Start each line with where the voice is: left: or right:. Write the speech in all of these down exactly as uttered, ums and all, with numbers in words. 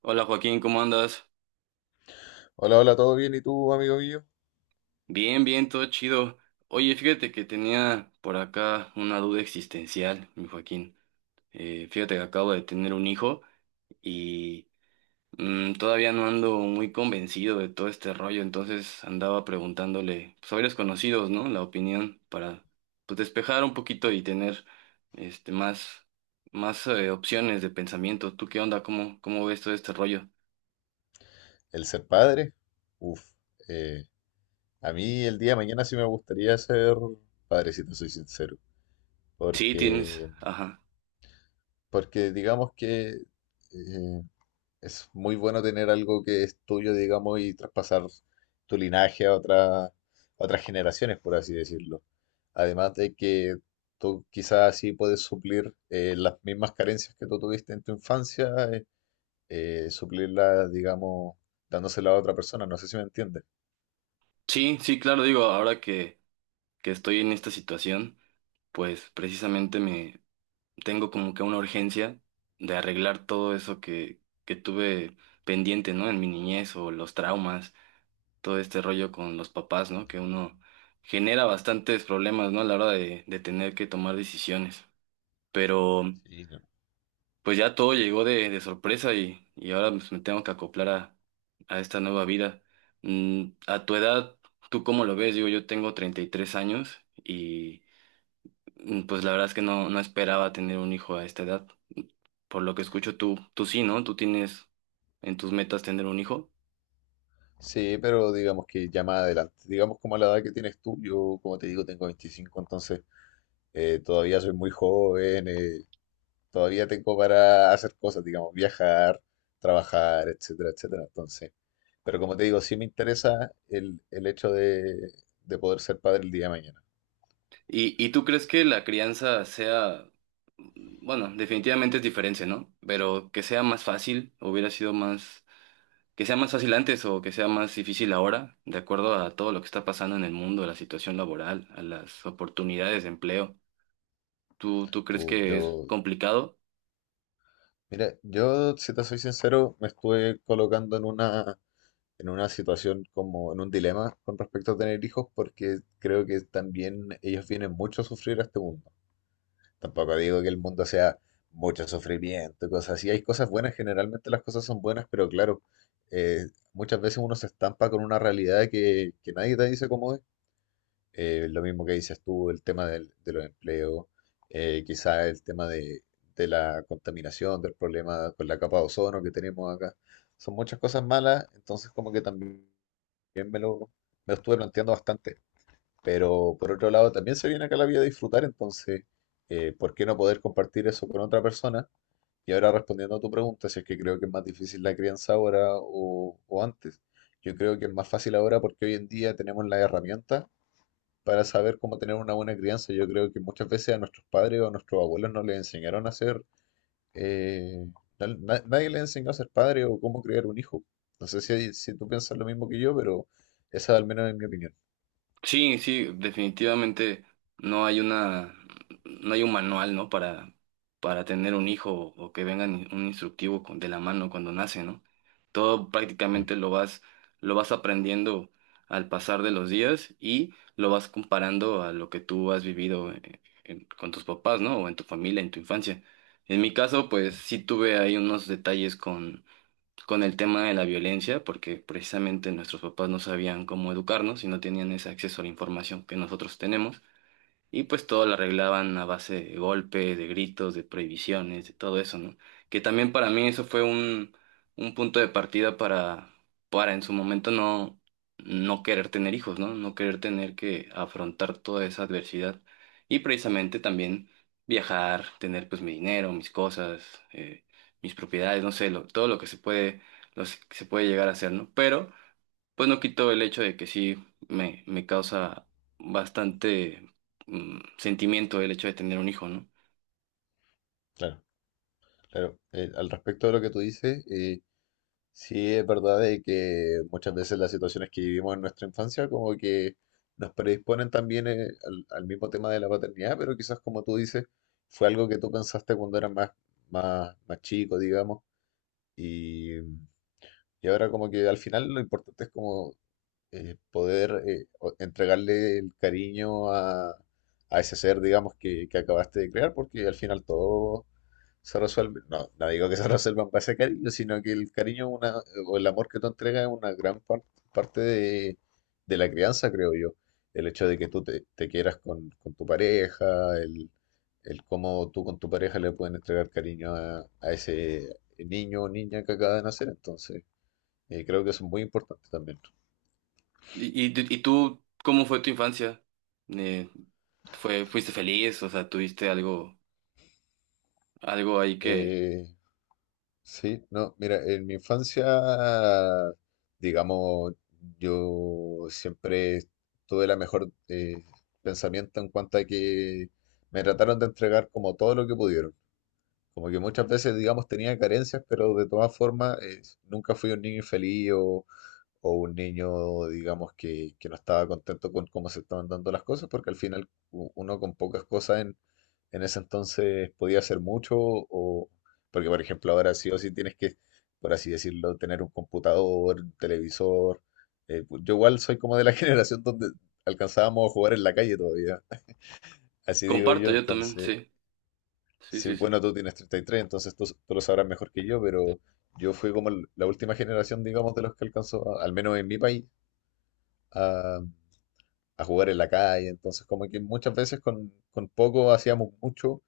right: Hola Joaquín, ¿cómo andas?
left: Hola, hola, ¿todo bien? ¿Y tú, amigo mío?
right: Bien, bien, todo chido. Oye, fíjate que tenía por acá una duda existencial, mi Joaquín. Eh, fíjate que acabo de tener un hijo y mm, todavía no ando muy convencido de todo este rollo, entonces andaba preguntándole, pues, a varios conocidos, ¿no? La opinión para, pues, despejar un poquito y tener este más, más eh, opciones de pensamiento. ¿Tú qué onda? ¿Cómo, cómo ves todo este rollo?
left: ¿El ser padre? Uf, eh, a mí el día de mañana sí me gustaría ser padre, si te soy sincero,
right: Sí, tienes,
left: porque,
right: ajá.
left: porque digamos que eh, es muy bueno tener algo que es tuyo, digamos, y traspasar tu linaje a otra- a otras generaciones, por así decirlo. Además de que tú quizás así puedes suplir eh, las mismas carencias que tú tuviste en tu infancia eh, eh, suplirla, digamos, dándosela a otra persona. ¿No sé si me entiendes?
right: Sí, sí, claro, digo, ahora que que estoy en esta situación, pues precisamente me tengo como que una urgencia de arreglar todo eso que, que tuve pendiente, ¿no? En mi niñez, o los traumas, todo este rollo con los papás, ¿no? Que uno genera bastantes problemas, ¿no? A la hora de, de tener que tomar decisiones. Pero
left: Sí, no.
right: pues ya todo llegó de, de sorpresa y, y ahora, pues, me tengo que acoplar a, a esta nueva vida. Mm, a tu edad, ¿tú cómo lo ves? Digo, yo tengo treinta y tres años y... Mm, Pues la verdad es que no, no esperaba tener un hijo a esta edad. Por lo que escucho, tú, tú sí, ¿no? Tú tienes en tus metas tener un hijo.
left: Sí, pero digamos que ya más adelante, digamos como a la edad que tienes tú, yo como te digo tengo veinticinco. Entonces eh, todavía soy muy joven, eh, todavía tengo para hacer cosas, digamos, viajar, trabajar, etcétera, etcétera. Entonces, pero como te digo, sí me interesa el, el hecho de, de poder ser padre el día de mañana.
right: ¿Y, y tú crees que la crianza sea, bueno, definitivamente es diferente, ¿no? Pero que sea más fácil, hubiera sido más, que sea más fácil antes o que sea más difícil ahora, de acuerdo a todo lo que está pasando en el mundo, a la situación laboral, a las oportunidades de empleo. ¿Tú, tú crees
left: Uh,
right: que es
left: yo,
right: complicado?
left: mira, yo si te soy sincero, me estuve colocando en una en una situación como en un dilema con respecto a tener hijos, porque creo que también ellos vienen mucho a sufrir a este mundo. Tampoco digo que el mundo sea mucho sufrimiento, cosas así. Hay cosas buenas, generalmente las cosas son buenas, pero claro, eh, muchas veces uno se estampa con una realidad que, que nadie te dice cómo es, eh, lo mismo que dices tú, el tema del- de los empleos, eh, quizá el tema de, de la contaminación, del problema con la capa de ozono que tenemos acá. Son muchas cosas malas, entonces como que también me lo, me lo estuve planteando bastante. Pero por otro lado, también se viene acá la vida a disfrutar, entonces, eh, ¿por qué no poder compartir eso con otra persona? Y ahora respondiendo a tu pregunta, si es que creo que es más difícil la crianza ahora o, o antes. Yo creo que es más fácil ahora porque hoy en día tenemos la herramienta para saber cómo tener una buena crianza. Yo creo que muchas veces a nuestros padres o a nuestros abuelos no les enseñaron a ser, eh, na- na- nadie les enseñó a ser padre o cómo criar un hijo. No sé si, hay- si tú piensas lo mismo que yo, pero esa al menos es mi opinión.
right: Sí, sí, definitivamente no hay una, no hay un manual, ¿no? Para, para tener un hijo o que venga ni- un instructivo con- de la mano cuando nace, ¿no? Todo
left: Sí,
right: prácticamente lo vas, lo vas aprendiendo al pasar de los días y lo vas comparando a lo que tú has vivido eh, en- con tus papás, ¿no? O en tu familia, en tu infancia. En mi caso, pues
left: claro,
right: sí tuve ahí unos detalles con el tema de la violencia, porque precisamente nuestros papás no sabían cómo educarnos y no tenían ese acceso a la información que nosotros tenemos. Y pues todo lo arreglaban a base de golpes, de gritos, de prohibiciones, de todo eso, ¿no? Que también para mí eso fue un, un punto de partida para, para en su momento no, no querer tener hijos, ¿no? No querer tener que afrontar toda esa adversidad. Y precisamente también viajar, tener pues mi dinero, mis cosas, eh, mis propiedades, no sé, lo- todo lo que se puede, lo que se puede llegar a hacer, ¿no? Pero pues no quito el hecho de que sí me, me causa bastante mm, sentimiento el hecho de tener un hijo, ¿no?
left: claro. Claro. Eh, al respecto de lo que tú dices, eh, sí, es verdad de que muchas veces las situaciones que vivimos en nuestra infancia como que nos predisponen también, eh, al, al mismo tema de la paternidad, pero quizás como tú dices, fue algo que tú pensaste cuando eras más, más, más chico, digamos, y, y ahora como que al final lo importante es como eh, poder eh, o- entregarle el cariño a, a ese ser, digamos, que, que acabaste de crear, porque al final todos se resuelve, no, no digo que se resuelvan para ese cariño, sino que el cariño es una, o el amor que tú entregas es una gran par- parte de, de la crianza, creo yo. El hecho de que tú te, te quieras con, con tu pareja, el, el cómo tú con tu pareja le pueden entregar cariño a, a ese niño o niña que acaba de nacer, entonces eh, creo que eso es muy importante también.
right: ¿Y, y, y tú, cómo fue tu infancia? Eh, Fue, ¿fuiste feliz? O sea, ¿tuviste algo, algo ahí que
left: Eh, Sí, no, mira, en mi infancia, digamos, yo siempre tuve la mejor, eh, pensamiento en cuanto a que me trataron de entregar como todo lo que pudieron. Como que muchas veces, digamos, tenía carencias, pero de todas formas, eh, nunca fui un niño infeliz o un niño, digamos, que, que no estaba contento con cómo se estaban dando las cosas, porque al final u- uno con pocas cosas en, en ese entonces podía hacer mucho, o porque, por ejemplo, ahora sí o sí tienes que, por así decirlo, tener un computador, un televisor. Eh, pu- yo igual soy como de la generación donde alcanzábamos a jugar en la calle todavía, así digo
right: comparto
left: yo,
right: yo también?
left: entonces,
right: Sí, sí,
left: sí,
right: sí, sí.
left: bueno, tú tienes treinta y tres, entonces tú, tú lo sabrás mejor que yo, pero... Yo fui como el- la última generación, digamos, de los que alcanzó, al menos en mi país, a, a jugar en la calle. Entonces, como que muchas veces con, con poco hacíamos mucho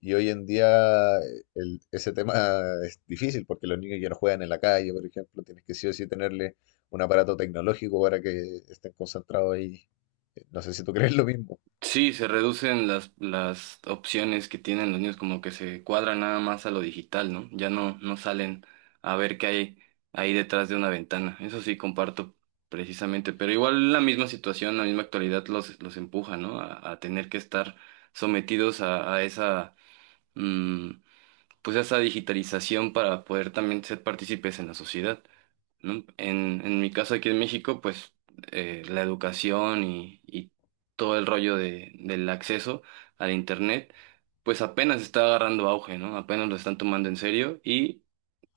left: y hoy en día, eh, el- ese tema es difícil porque los niños ya no juegan en la calle, por ejemplo, tienes que sí o sí tenerle un aparato tecnológico para que estén concentrados ahí. Eh, No sé si tú crees lo mismo.
right: Sí, se reducen las, las opciones que tienen los niños, como que se cuadran nada más a lo digital, ¿no? Ya no, no salen a ver qué hay ahí detrás de una ventana. Eso sí comparto precisamente, pero igual la misma situación, la misma actualidad los, los empuja, ¿no? A, a tener que estar sometidos a, a esa, mm, pues a esa digitalización para poder también ser partícipes en la sociedad, ¿no? En, en mi caso aquí en México, pues eh, la educación y, y todo el rollo de, del acceso al Internet, pues apenas está agarrando auge, ¿no? Apenas lo están tomando en serio y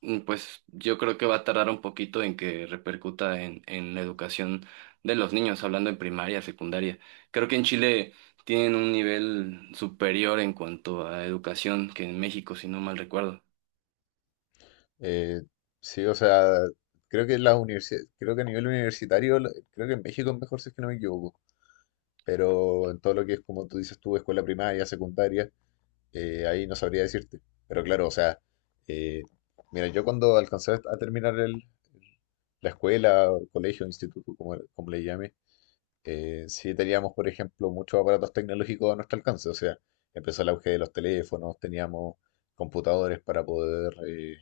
right: mm, pues yo creo que va a tardar un poquito en que repercuta en, en la educación de los niños, hablando en primaria, secundaria. Creo que en Chile tienen un nivel superior en cuanto a educación que en México, si no mal recuerdo.
left: Eh, sí, o sea, creo que las universidades, creo que a nivel universitario, lo- creo que en México es mejor si es que no me equivoco, pero en todo lo que es, como tú dices tú, escuela primaria, secundaria, Eh, ahí no sabría decirte. Pero claro, o sea, eh, mira, yo cuando alcancé a terminar el, la escuela, o colegio, instituto, como, como le llame, eh, sí teníamos, por ejemplo, muchos aparatos tecnológicos a nuestro alcance. O sea, empezó el auge de los teléfonos, teníamos computadores para poder eh,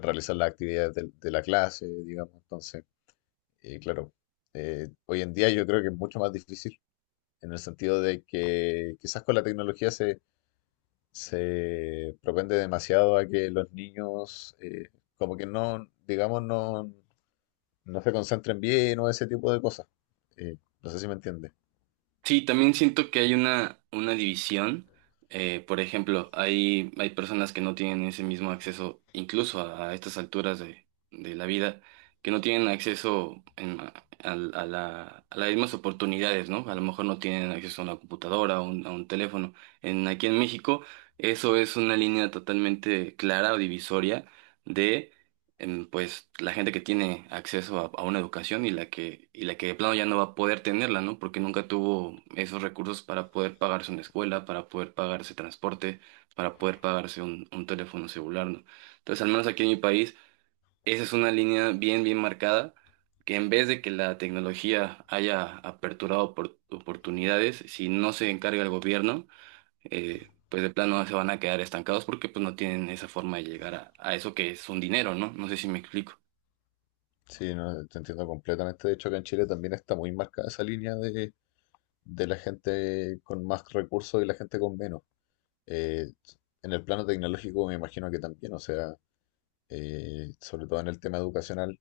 left: realizar las actividades del- de, la clase, digamos. Entonces, eh, claro, eh, hoy en día yo creo que es mucho más difícil en el sentido de que quizás con la tecnología se propende demasiado a que los niños, eh, como que no, digamos, no, no se concentren bien o ese tipo de cosas. Eh, no sé si me entiende.
right: Sí, también siento que hay una, una división. Eh, por ejemplo, hay, hay personas que no tienen ese mismo acceso, incluso a, a estas alturas de, de la vida, que no tienen acceso en- a, a la- a las mismas oportunidades, ¿no? A lo mejor no tienen acceso a una computadora o un- a un teléfono. En, aquí en México, eso es una línea totalmente clara o divisoria, em, pues la gente que tiene acceso a, a una educación y la que, y la que de plano ya no va a poder tenerla, ¿no? Porque nunca tuvo esos recursos para poder pagarse una escuela, para poder pagarse transporte, para poder pagarse un, un teléfono celular, ¿no? Entonces, al menos aquí en mi país, esa es una línea bien, bien marcada, que en vez de que la tecnología haya aperturado opor- oportunidades, si no se encarga el gobierno, eh, pues de plano se van a quedar estancados porque pues no tienen esa forma de llegar a, a eso que es un dinero, ¿no? No sé si me explico.
left: Sí, no, te entiendo completamente. De hecho, acá en Chile también está muy marcada esa línea de, de la gente con más recursos y la gente con menos. Eh, en el plano tecnológico me imagino que también, o sea, eh, sobre todo en el tema educacional,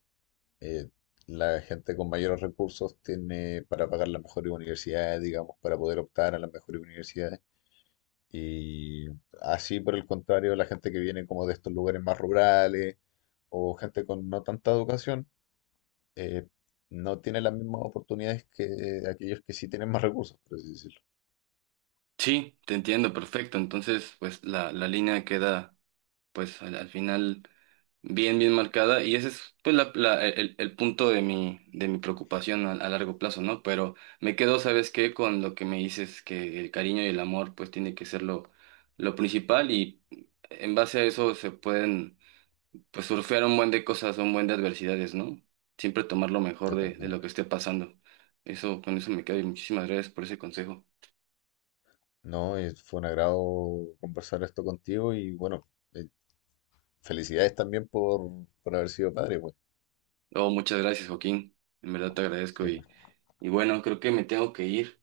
left: eh, la gente con mayores recursos tiene para pagar las mejores universidades, digamos, para poder optar a las mejores universidades. Y así, por el contrario, la gente que viene como de estos lugares más rurales o gente con no tanta educación, eh, no tiene las mismas oportunidades que aquellos que sí tienen más recursos, por así decirlo,
right: Sí, te entiendo, perfecto. Entonces, pues la, la línea queda, pues al, al final, bien, bien marcada. Y ese es, pues, la, la- e, el, el punto de mi, de mi preocupación a, a largo plazo, ¿no? Pero me quedo, ¿sabes qué? Con lo que me dices, que el cariño y el amor, pues, tiene que ser lo, lo principal. Y en base a eso se pueden, pues, surfear un buen de cosas, un buen de adversidades, ¿no? Siempre tomar lo mejor
left: de
right: de,
left: todas
right: de lo que
left: maneras.
right: esté pasando. Eso, con eso me quedo y muchísimas gracias por ese consejo.
left: No, y fue un agrado conversar esto contigo y bueno, eh, felicidades también por, por haber sido padre, pues.
right: Oh, muchas gracias, Joaquín. En verdad te agradezco
left: Sí, pues,
right: y, y bueno, creo que me tengo que ir.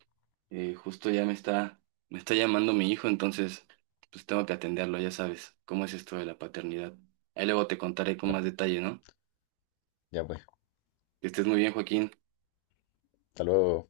right: Eh, justo ya me está, me está llamando mi hijo, entonces pues tengo que atenderlo, ya sabes, cómo es esto de la paternidad. Ahí luego te contaré con más
left: claro.
right: detalle, ¿no?
left: Ya pues,
right: Que estés muy bien, Joaquín.
left: hasta luego.